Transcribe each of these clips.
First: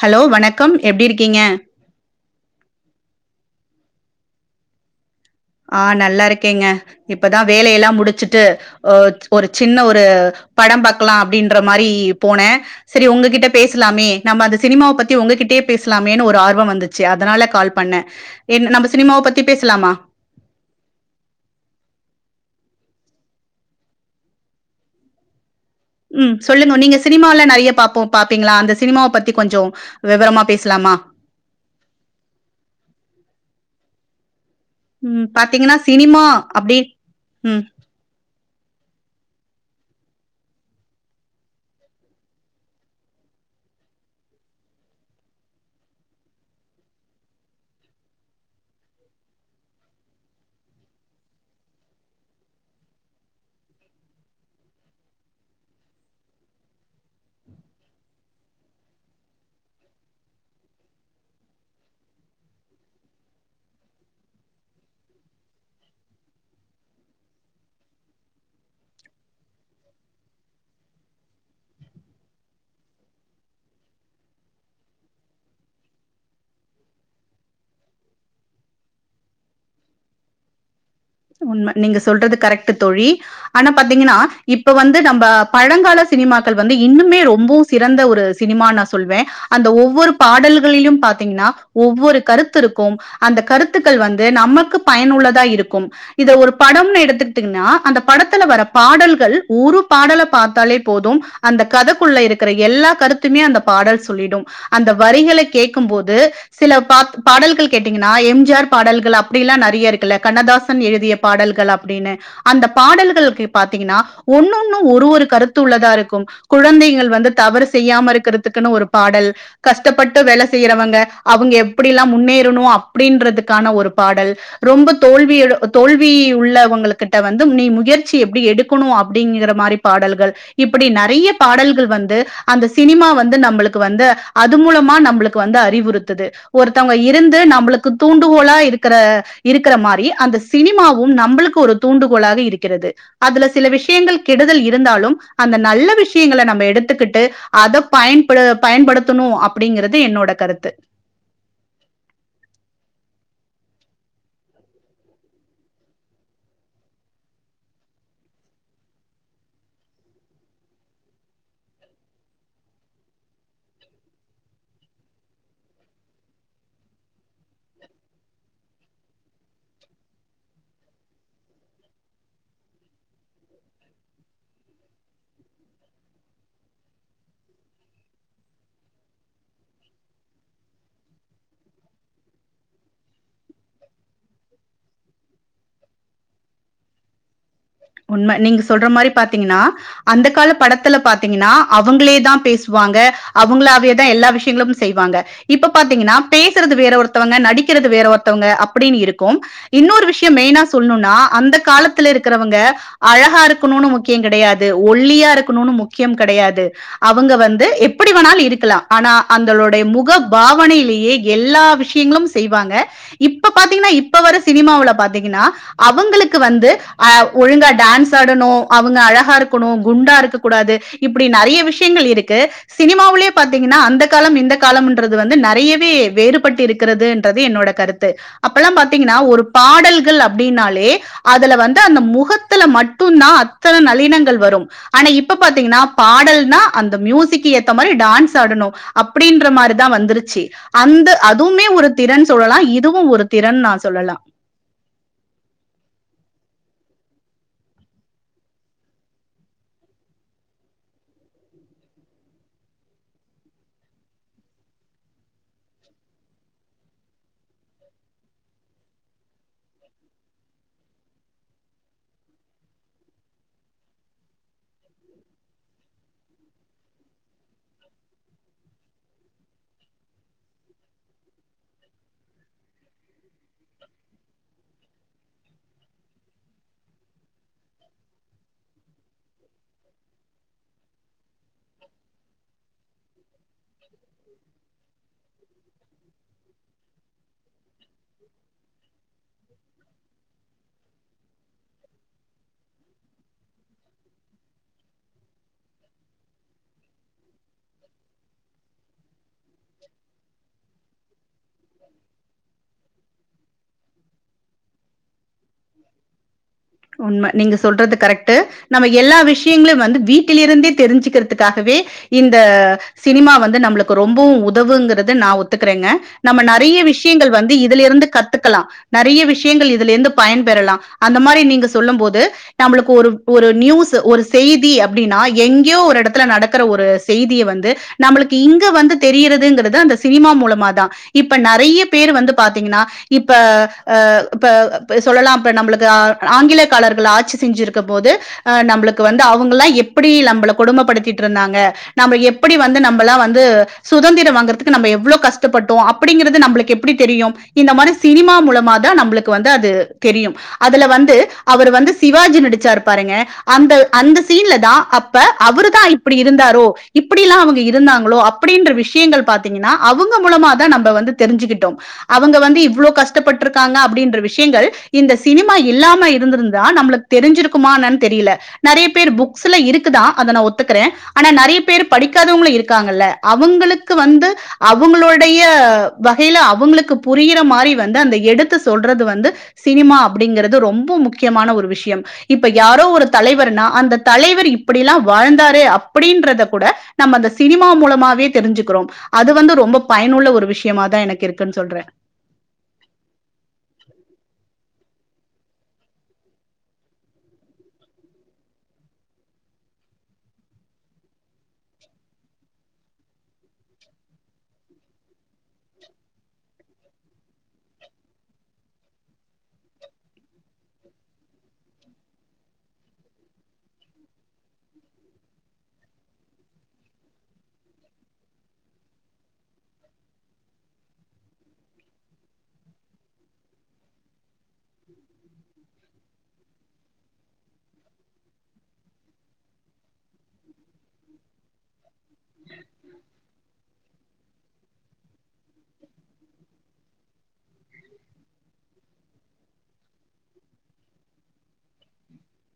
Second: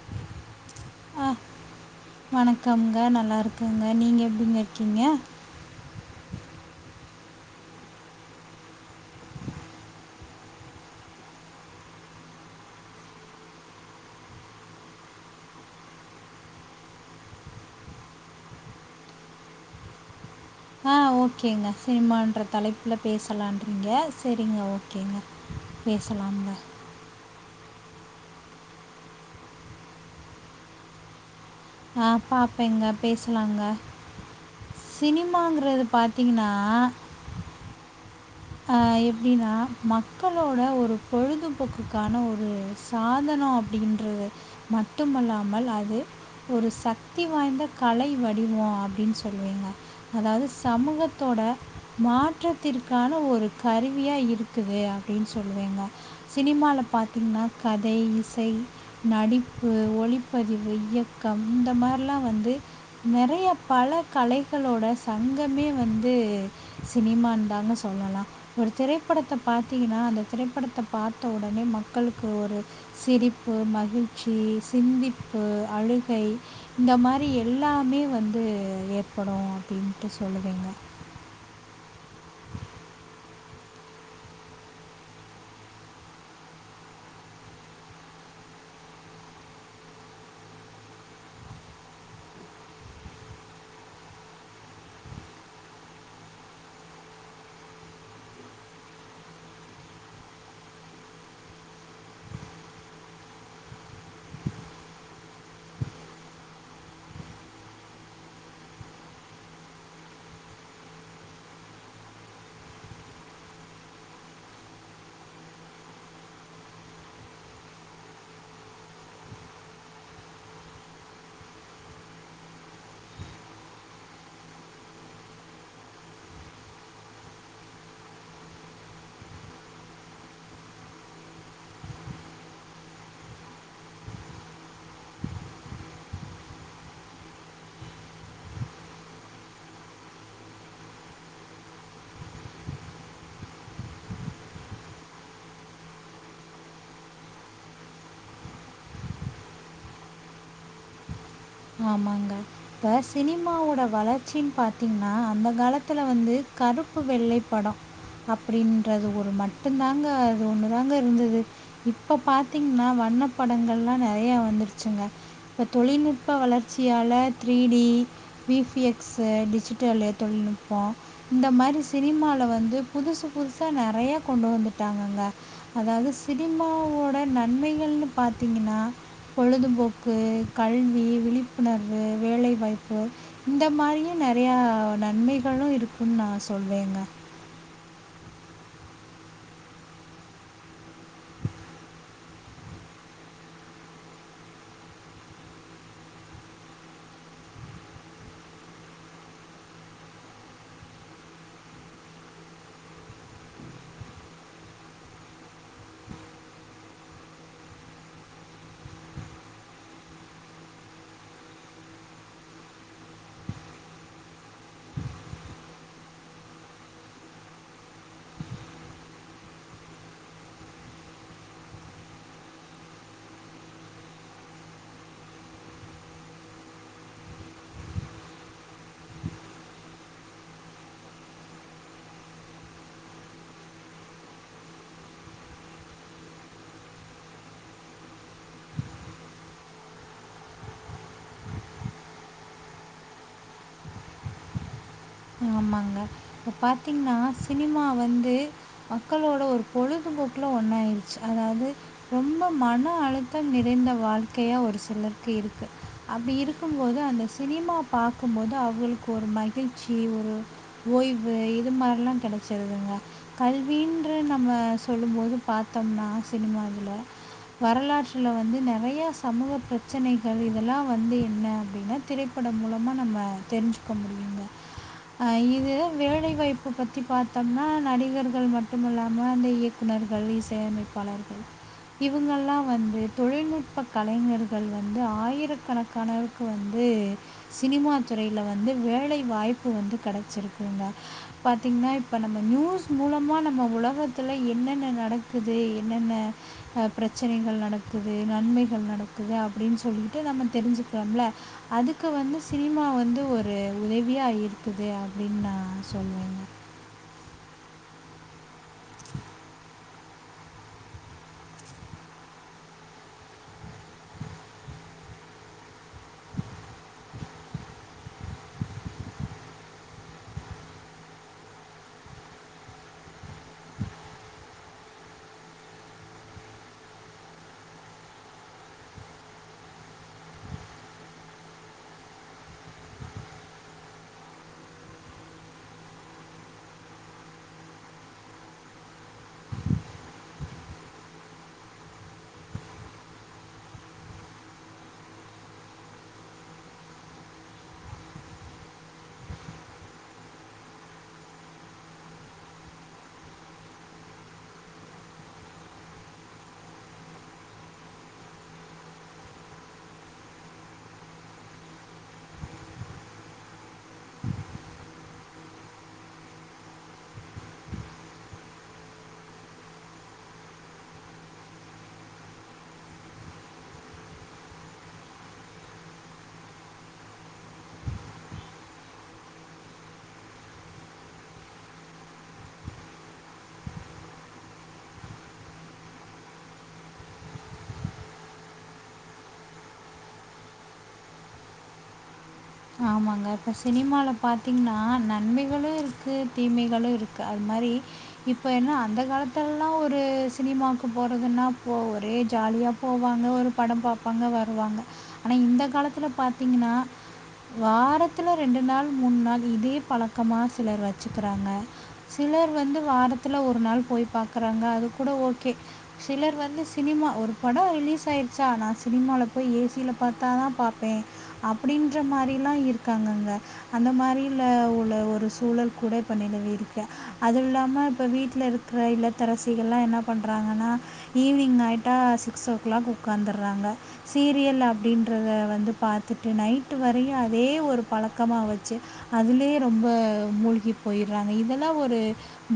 hello வணக்கம் எப்டி ஆ இருக்கிங்க வணக்கம்ங்க நல்லாருக்கங்க நீங்க எப்டிங்க இர்க்கிங்க ஆ நல்லா ருக்கேங்க இப்பதா வேலய எல்லாம் முடிச்சுட்டு அ ஒரு சின்ன ஒரு படம் பாக்கலாம் அப்டின்ற மாறி போன செரி உங்ககிட்ட பேஸ்லாமே நம்ப அந்த சினிமாவ பத்தி உங்ககிட்டயே பேஸ்லாமேன்னு ஒரு ஆர்வம் வந்துச்சு அதனால கால் பண்ண என் நம்ப சினிமாவ பத்தி பேசலாமா ஓக்கேங்க சினிமான்ற தலைப்ல பேசலான்றிங்க செரிங்க ஓக்கேங்க ம் சொல்லுங்க நீங்க சினிமாவலாம் நெறிய பாப்போம் பாப்பிங்களா அந்த சினிமாவ பத்தி கொஞ்சோ வேவரமா பேசலாமா ஆ பாப்பேங்க பேசலாங்க உம் பாத்திங்ன்னா சினிமாங்கிறது சினிமா பார்த்தீங்கன்னா அப்டி உம் அ எப்டின்னா மக்களோட ஒரு பொழுதுபோக்குக்கான ஒரு சாதனோ அப்டின்றது மட்டுமல்லாமல் அது ஒரு சக்தி வாய்ந்த கலை வடிவோ அப்டின்னு சொல்வேங்க அதாவ்து சமூகத்தோட மாற்றத்திற்கான ஒரு கருவியா இருக்குது அப்டின் சொல்வேங்க சினிமால பாத்திங்ன்னா கதை இசை நடிப்பு ஒளிப்பதிவு இயக்கம் இந்த மார்லாம் வந்து நெறய பல கலைஹளோட சங்கமே வந்து சினிமான் தாங்க சொ சொல்லலாம் ஒரு திரைப்படத்த பாத்திங்ன்னா அந்த திரைப்படத்த பாத்த உடனே மக்களுக்கு ஒரு சிரிப்பு மகிழ்ச்சி சிந்திப்பு அழுகை இந்த மாறி எல்லாமே வந்து ஏற்படும் அப்டின்ட்டு சொல்லுவேங்க உண்ம நீங்க சொல்றது கரெக்ட்டு தோழி ஆனா பாத்திங்ன்னா இப்ப வந்து நம்ப பழங்கால சினிமாக்கள் வந்து இன்னுமே ரொம்போ சிறந்த ஒரு சினிமான் நா சொல்வே அந்த ஒவ்வொரு பாடல்களில்யும் பாத்திங்ன்னா ஒவ்வொரு கருத்து ருக்கும் அந்த கருத்துக்கள் வந்து நமக்கு பயனுள்ளதா இருக்கும் இத ஒரு படம்ன் எடுத்துட்டிங்ன்னா அந்த படத்துல வர பாடல்கள் ஒரு பாடல பாத்தாலே போதும் அந்த கதக்குள்ள இருக்கிற எல்லா கருத்துமே அந்த பாடல் சொல்லிடும் அந்த வரிகளை கேக்கும் போது சில பாத் பாடல்கள் கேட்டிங்கன்னா எம்ஜிஆர் பாடல்கள் அப்டில்லாம் நறிய இருக்குல்ல கண்ணதாஸ் கண்ணதாசன் எழுதிய பாடல்கள் அப்டின்னு அந்த பாடல்களுக்கு பாத்திங்கன்னா ஒன்னொண்ணூ ஒரு ஒரு கருத்து உள்ளதா இருக்கும் குழந்தைகள் வந்து தவறு செய்யாம ருக்கிறதுக்குன்னு ஒரு பாடல் கஷ்டப்பட்டு வேல செய்யறவங்க அவ்ங்க எப்புடி எல்லாம் முன்னேறுணும் அப்டின்றதுக்கான ஒரு பாடல் ரொம்ப தோல்வி எ தோல்வி உள்ளவங்களுக்கு கிட்ட வந்து நீ முயற்சி எப்டி எடுக்கோணூ அப்டிங்கிற மாறி பாடல்கள் இப்டி நெறய பாடல்கள் வந்து அந்த சினிமா வந்து நம்பளுக்கு வந்து அது மூலமா நம்பளுக்கு வந்து அறிவுறுத்துது ஒருத்தவ்ங்க இருந்து நம்புளுக்கு தூண்டுகோலா இருக்கிறா இருக்கிற மாறி அந்த சினிமாவும் நம்புளுக்கு ஒரு தூண்டுகோலாக இருக்கிறது அதுல சில விஷ்யங்கள் கெடுதல் இருந்தாலும் அந்த நல்ல விஷ்ய்ங்கள நம்ப எடுத்துக்குட்டு அத பயன்படு பயன்படுத்துணூ அப்டிங்கறது என்னோட கருத்து ஆமாங்க இப்ப சினிமாவோட வளர்ச்சின் பாத்திங்ன்னா அந்த காலத்துல வந்து கருப்பு வெள்ளை படம் அப்டின்றது ஒரு மட்டுந்தாங்க அது ஒண்ணுதாங்கருந்தது இப்ப பாத்திங்ன்னா வண்ணப்படங்கள்லாம் நெறய வந்துடுச்சுங்க இப் தொழில்நுட் ப்ப வளர்ச்சியால த்ரீடி விஃபிஎக்ஸு டிஜிட்டல்லு தொழில்நுட்போ இந்த மாறி சினிமால வந்து புதுசு புதுசா நெறயா கொண்டு வந்துட்டாங்கங்க அதாவ்து சினிமாவோட நன்மைகள்னு பாத்திங்கன்னா பொழுதுபோக்கு கல்வி விழிப்புணர்வு வேலை வாய்ப்பு இந்த மாறியும் நெறயா நன்மைகளும் இருக்குன் நா சொல்வேங்க உண்ம நீங்க சொல்ற மாறி பாத்திங்கன்னா அந்த கால படத்துல பாத்திங்கன்னா அவுங்களே தா பேசுவாங்க அவுங்களாவேதா எல்லா விஷ்யங்களும் செய்வாங்க இப்ப பாத்திங்கன்னா பேசுறது வேற ஒருத்தவங்க நடிக்கிறது வேற ஒர்த்தவங்க அப்டின் இருக்கோ இன்னொரு விஷ்யம் மெய்னா சொல்ணும்னா அந்த காலத்துலருக்குறவங்க அழகா இருக்கணும்னு முக்கியம் கேடையாது ஒல்லியா இருக்கணும்னு முக்கியம் கேடையாது அவுங்க வந்து எப்டி வேணாலு இருக்கலாம் ஆனா அந்தளுடைய முக பாவனையிலேயே எல்லா விஷ்யங்களும் செய்வாங்க இப்ப பாத்திங்ன்னா இப்ப வர சினிமவுல பாத்திங்கன்னா அவங்களுக்கு வந்து ஆ ஒழுங்கா டேன்ஸ் ஆடணும் அவுங்க அழகா ருக்கணூ குண்டா இருக்க கூடாது இப்டி நிறைய விஷ்யங்கள் இருக்கு சினிமாவலயே பாத்திங்ன்னா அந்த காலம் இந்த காலம்ன்றது வந்து நெறயவே வேறுபட்டு இருக்கறதுன்றது என்னோட கருத்து அப்பெல்லாம் பாத்திங்ன்னா ஒரு பாடல்கள் அப்டின்னாலே அ அதுல வந்து அந்த முக முஹத்துல மட்டு்ந்தா அத்தன நளினங்கள் வரும் ஆனா இப்ப பாத்திங்கன்னா பாடல்னா அந்த மியூசிக்கி ஏத்த மாறி டான்ஸ் ஆடணு அப்டின்ற மாறிதா வந்துருச்சி அந்த அதுவுமே ஒரு திறன் சொல்லலாம் இதுவு ஒரு திறன் நா சொல்லலாம் ஆமாங்க இப்ப பாத்திங்ன்னா சினிமா வந்து மக்களோட ஒரு பொழுதுபோக்கில ஒன்னாயிருச்சி அதாவ்து ரொம்ப மன அழுத்தம் நிறைந்த வாழ்க்கையாக ஒரு சிலருக்கு இருக்குது அப்டி இருக்கும்போது அந்த சினிமா பாக்கும்போது அவுங்ளுக்கு ஒரு மகிழ்ச்சி ஒரு ஓய்வு இது மாறில்லா கேடச்சிருதுங்க கல்வின்ற நம்ம சொல்லும் போது பாத்தம்னா சினிமால வரலாற்றுல வந்து நெறய சமூக ப்ரச்சனைகள் இதெல்லாம் வந்து என்ன அப்டின்னு திரைப்படம் மூலமா நம்ம தெரிஞ்சுக்க முடியுங்க இது வேலைவாய்ப்பு பத்தி பாத்தம்னா நடிகர்கள் மட்டு இல்லாமல் அந்த இயக்குநர்கள் இசையமைப்பாளர்கள் இவுங்கல்லாம் வந்து தொழில்நுட்ப கலைஞர்கள் வந்து ஆயிரக்கணக்கானவுக்கு வந்து சினிமா துறைல வந்து வேலை வாய்ப் பு வந்து கேடச்சிருக்குங்க பாத்திங்ன்னா இப்ப நம்ம நியூஸ் மூலமா நம்ம உலகத்துல என்னென்ன நடக்குது என்னென்ன ப்ரச்சனைகள் நடக்குது நன்மைகள் நடக்குது அப்டின் சொல்லிட்டு நம்ம தெரிஞ்சுக்கலாம்ல அதுக்கு வந்து சினிமா வந்து ஒரு உதவியா இருக் க்குது அப்டின் நா சொல்வேங்க உண்ம நீங்க சொல்றது கரெக்ட்டு நம்ம எல்லா விஷ்யங்களு வந்து வீட்டில் இருந்தே தெரிஞ்சிக்கிறதுக்காகவே இந்த சினிமா வந்து நம்புளுக்கு ரொம்போ உதவுங்கறத நா ஒத்துக்குறேங்க நம்ம நெறய விஷ்யங்கள் வந்து இதுலேருந்து கத்துக்கலாம் நெறய விஷ்யங்கள் இதுலேருந்து பயன்பெறலாம் அந்த மாறி நீங்க சொல்லும் போது நம்ப்லுக்கு ஒரு நியூஸ்ஸு ஒரு செய்தி அப்டின்னா எங்யோ ஒரு எடத்துல நடக்குற ஒரு செய்திய வந்து நம்புளுக்கு இங்க வந்து தெரியிறதுங்கறது அந்த சினிமா மூலமா தா இப்ப நெறய பேரு வந்து பாத்திங்ன்னா இப்ப ஆ இப்ப சொல்லலாம் இப்ப நம்ப்லுக்கு ஆ ஆங்கிலத் காலர்கள் ஆட்சி செஞ்சிருக்கம் போது ஆ நம்ப்ளுக்கு வந்து அவுங்கல்லாம் எப்புடி நம்பள கொடும்பப்படுத்திட் ருந்தாங்க நம்ம எப்படி வந்து நம்பளாம் வந்து சுதந்திரம் வாங்கற்துக்கு நம்ம எவ்ளோ கஷ்டப்பட்டோம் அப்டிங்கிறது நம்புளுக்கு எப்டி தெரியும் இந்த மாறி சினிமா மூலமாதா நம்புளுக்கு வந்து அது தெரியும் அதுல வந்தூ அவரு வந்து சிவாஜி நடிச்சாரு பாருங்க அந்த அந்த சீன்ல தா அப்ப அவரு தா இப்டி இருந்தாரோ இப்புடி எல்லாம் அவுங்க இருந்தாங்களோ அப்டின்ற விஷ்யங்கள் பாத்திங்கன்னா அவுங்க மூலமா தா நம்ப வந்து தெரிஞ்சிக்கிட்டோம் அவுங்க வந்து இவ்ளோ கஷ்டப்பட்ருக்காங்க அப்டின்ற விஷ்யங்கள் இந்த சினிமா இல்லாம இத் இருந்திருந்தா நம்மளுக்கு தெரிஞ்சுருக்குமானு தெரில நறைய பேரு புக்ஸ்ல இருக்கு அத நா ஒத்துக்கேன் ஆனா நறைய பேரு படிக்காதவங்கலு இருக்காங்கள அவங்களுக்கு வந்து அவங்களுடைய வகைல அவங்களுக்கு புரியிர மாரி அந்த எடுத்து சொல்றது வந்து சினிமா அப்டிங்கிறது ரொம்ப முக்கிய முக்கியமான ஒரு விஷயம் இப்ப யாரோ ஒரு தலைவர்னா அந்த தலைவர் இப்டில்லாம் வாழ்ந்தாரு அப்டின்றத கூட நம்ம அந்த சினிமா மூலமாவே தெரிஞ்சுக்கிறோம் அது வந்து ரொம்ப பயனுள்ள ஒரு விஷயமாதான் எனக்கு இருக்குன்னு சொல்றேன் ஆமாங்க இப்ப சினிமால பாத்தீங்கன்னா ஆ நன்மைகளும் இருக்கு தீமைகளும் இருக்கு அது மாரி இப்போ என்ன அந்த காலத்துலலாம் ஒரு சினிமாவுக்கு போறதுன்னா ஒரே ஜாலியா போவாங்க ஒரு படம் பாப்பாங்க வருவாங்க ஆனா இந்த காலத்துல பாத்தீங்கன்னா வாரத்துல ரெண்டு நாள் மூணு நாள் இதே பழக்கமா சிலர் வெச்சுக்கிறாங்க சிலர் வந்து வாரத்துல ஒரு நாள் போய் பாக்குறாங்க அது கூட ஓகே சிலர் வந்து சினிமா ஒரு படம் ரிலீஸ் ஆயிருச்சா நான் சினிமால போய் ஏசியில பாத்தாதான் பாப்பேன் அப்டின்ற மாரி இருக்காங்க அந்த மாரி ஒரு சூழல் கூட இப்ப நிலவி இருக்கு அதுவும் இல்லாம இப்ப வீட்டல இருக்கிற இளத்தரசிகள்ல்லாம் என்ன பண்றாங்கன்னா ஈவினிங் ஆயிட்டா சிக்ஸ் ஓ கிளாக் உகார்ந்துடுறாங்க சீரியல் அப்டின்றத வந்து பாத்தட்டு நைட் வரை அதே ஒரு பழக்கமா வெச்சு அதுலயே ரொம்ப மூழ்கி போயிடுறாங்க இதெல்லாம் ஒரு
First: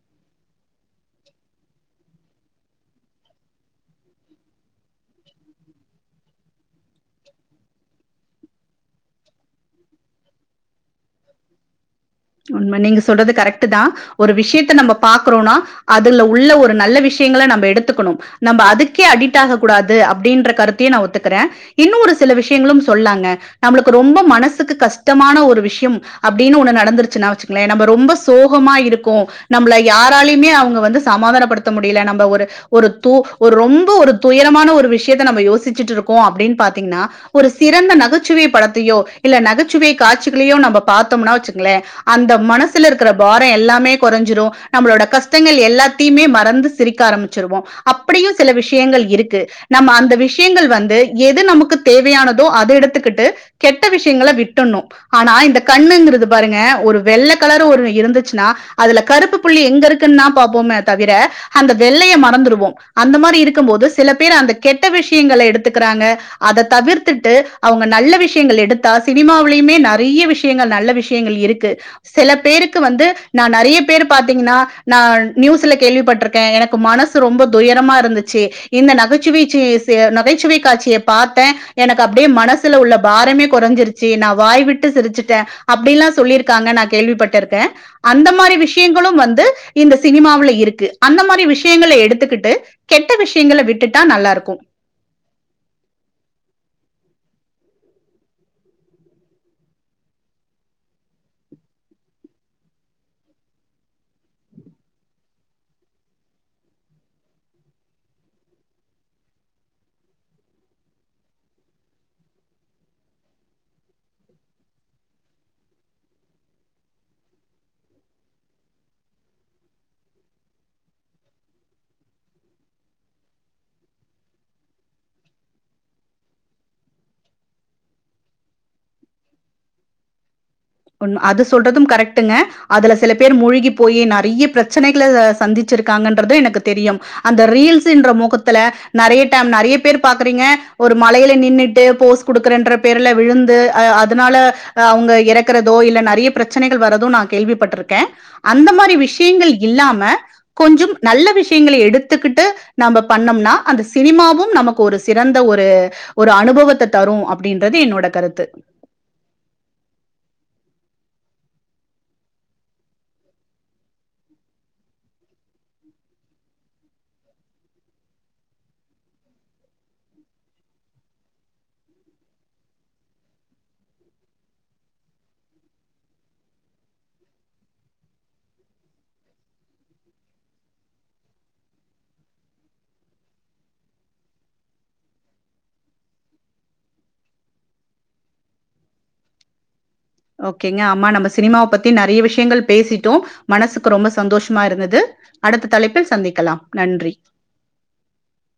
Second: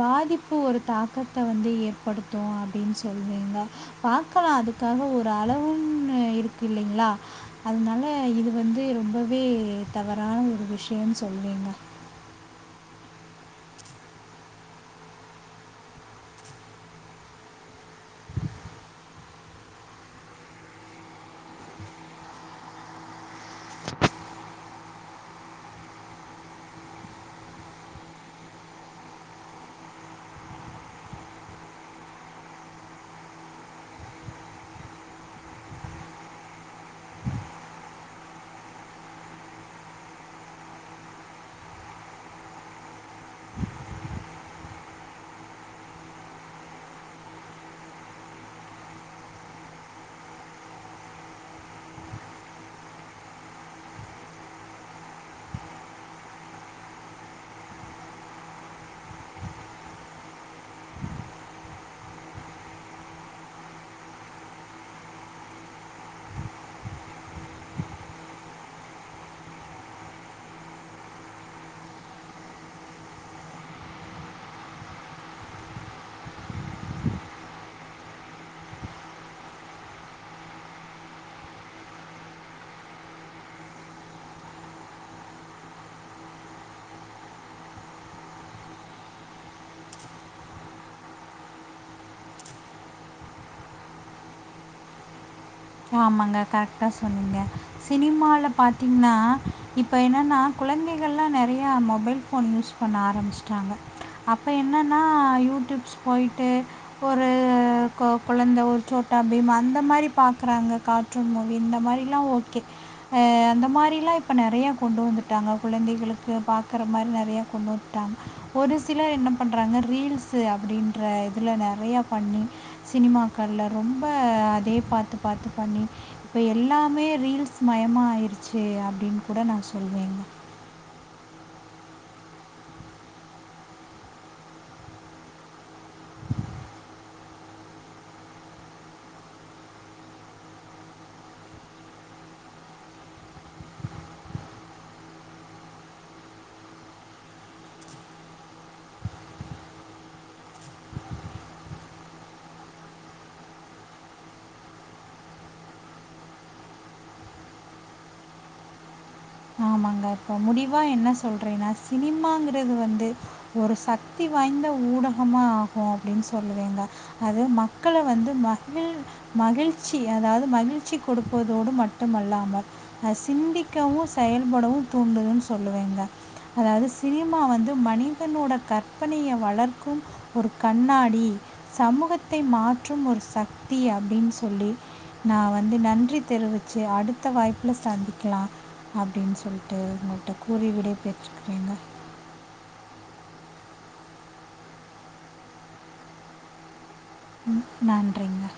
பாதிப்பு ஒரு தாக்கத்தை வந்து ஏற்படுத்தும் அப்டின்னு சொல்லீங்க பாக்கலாம் அதுக்காக ஒரு அளவுன்னு இருக்கு இல்லைங்களா அதனால இது வந்து ரொம்ப வே தவறான ஒரு விஷயம்னு சொல்வீங்க உண்ம நீங்க சொல்றது கரெக்ட் தான் ஒரு விஷயத்த நம்ம பாக்குறோம்னா அதுல உள்ள ஒரு நல்ல விஷயங்க நம்ம எடுத்துக்கணும் நம்ம அதுக்கே அடிக்ட் ஆக கூடாது அப்டின்ற கருத்தையும் நான் ஒத்துக்கறேன் இன்னும் ஒரு சில விஷயங்களும் சொல்லாங்க நம்மளுக்கு ரொம்ப மனசுக்கு கஷ்டமான ஒரு விஷயம் அப்டின்னு ஒன்னு நடந்துருச்சு சுனா வெச்சுக்கோங்களே நம்ம ரொம்ப சோகமா இருக்கும் நம்மள யாராலையுமே அவங்க வந்து சமாதானப்படுத்த முடியல நம்ம ஒரு ஒரு தொ ஒரு ரொம்ப ஒரு துயரமான ஒரு விஷயத்த நம்ம யோசிச்சுட்டு இருக்கோம் அப்டின்னு பாத்தீங்கன்னா ஒரு சிறந்த நகைச்சுவை படத்தையோ இல்ல நகைச்சுவை காட்சிகளையோ நம்ம பாத்தோம்னா வச்சுக்கங்களே அந்த மனசுல இருக்கிற பாரம் எல்லாமே குறைஞ்சிறும் நம்மளோட கஷ்டங்கள் எல்லாத்தையுமே மறந்து சிரிக்க ஆரம்பிச்சிருவோம் அப்டியும் சில விஷயங்கள் இருக்கு நம்ம அந்த விஷயங்கள் வந்து எது நமக்கு தேவையானதோ அதை எடுத்துக்கிட்டு கெட்ட விஷயங்கள விட்டுணும் ஆனா இந்த கண்ணுங்கிறது பாருங்க ஒரு வெள்ளை கலரு ஒரு இருந்துச்சுன்னா அதுல கருப்பு புள்ளி எங்க இருக்குன்னா பாப்போம தவிர அந்த வெள்ளைய மறந்துடுவோம் அந்த மாரி இருக்கும் போது சில பேர் அந்த கெட்ட விஷயங்க எடுத்துக்கிறாங்க அத தவிர்த்துட்டு அவங்க நல்ல விஷயங்கள் எடுத்தா சினிமாவிலயுமே நிறைய விஷயங்கள் நல்ல விஷயங்கள் இருக்கு சில பேருக்கு வந்து நான் நெறைய பேரு பாத்தீங்கன்னா நான் நியூஸ்ல கேள்விப்பட்டிருக்கேன் எனக்கு மனசு ரொம்ப துயரமா இருந்துச்சு இந்த நகைச்சுவை நகைச்சுவை காட்சியை பாத்தேன் எனக்கு அப்டியே மனசுல உள்ள பாரமே குறைஞ்சிருச்சு நான் வாய் விட்டு சிரிச்சுட்டேன் அப்டில்லாம் சொல்லியிருக்காங்க நான் கேள்விப்பட்டிருக்கேன் அந்த மாரி விஷயங்களும் வந்து இந்த சினிமாவில இருக்கு அந்த மாரி விஷயங்க எடுத்துக்கிட்டு கெட்ட விஷயங்கள விட்டுட்டா நல்லா இருக்கும் ஆமாங்க கரெக்டா சொன்னீங்க சினிமால பாத்தீங்கன்னா இப்போ என்னன்னா குழந்தைகள்லாம் நெறைய மொபைல் போஃபோன் யூஸ் பண்ண ஆரம்பிச்சிட்டாங்க அப்போ என்னன்னா யூடியூப்ஸ் போயிட்டு ஒரு கொழந்தை ஒரு சோட்டா பீம் அந்த மாரி பார்க்குறாங்க கார்ட்டூன் மூவி இந்த மாரிலாம் ஓகே அந்த மாரிலாம் இப்போ நிறையா கொண்டு வந்துட்டாங்க கொழந்தைகளுக்கு பாக்கற மாரி நெறையா கொண்டு வந்துட்டாங்க ஒரு சிலர் என்ன பண்ணுறாங்க ரீல்ஸ் அப்டின்ற இதில் நெறையா பண்ணி சினிமாக்களில் ரொம்ப அதே பாத்து பாத்து பண்ணி இப்போ எல்லாமே ரீல்ஸ் மயமா ஆயிடுச்சு அப்டின்னு கூட நான் சொல்வேங்க அது சொல்றதும் கரெக்டுங்க அதுல சில பேர் மூழகி போயி நிறைய பிரச்சனைகளை சந்திச்சிருக்காங்கன்றத எனக்கு தெரியும் அந்த ரீல்ஸ்ன்ற முகத்துல நிறைய டைம் நிறைய பேர் பாக்குறீங்க ஒரு மலையில நின்னுட்டு போஸ் குடுக்குறன்ற பேர்ல விழுந்து் அதனால அவங்க இறக்க இருக்கிறதோ இல்ல நிறைய பிரச்சனைகள் வரதோ நான் கேள்விப்பட்டிருக்கேன் அந்த மாரி விஷயங்கள் இல்லாம கொஞ்சம் நல்ல விஷயங்களை எடுத்துக்கிட்டு நம்ம பண்ணோம்னா அந்த சினிமாவும் நமக்கு ஒரு சிறந்த ஒரு ஒரு அனுபவத்தை தரும் அப்டின்றது என்னோட கருத்து ஆமாங்க இப்ப முடிவா என்ன சொல்றேன்னா சினிமாங்கிறது வந்து ஒரு சக்தி வாய்ந்த ஊடகமா ஆகும் அப்டின்னு சொல்லுவீங்க அது மக்களை வந்து மகிழ் மகிழ்ச்சி அதாவது மகிழ்ச்சி கொடுப்பதோடு மட்டுமல்லாமல் அ சிந்திக்கவும் செயல் படவும் தூண்டுதுன்னு சொல்லுவேங்க அதாவது சினிமா வந்து மனிதனோட கற்பனையை வளர்க்கும் ஒரு கண்ணாடி சமூகத்தை மாற்றும் ஒரு சக்தி அப்டின்னு சொல்லி நான் வந்து நன்றி தெரிவிச்சு அடுத்த வாய்ப்ல சந்திக்கலாம் அப்டின் சொல்லி ஓகேங்க ஆமா நம்ம சினிமாவை பத்தி நிறைய விஷயங்கள் பேசிட்டோம் மனசுக்கு ரொம்ப சந்தோஷமா இருந்துது அடுத்த தலைப்பில் சந்திக்கலாம் நன்றி நன்றிங்க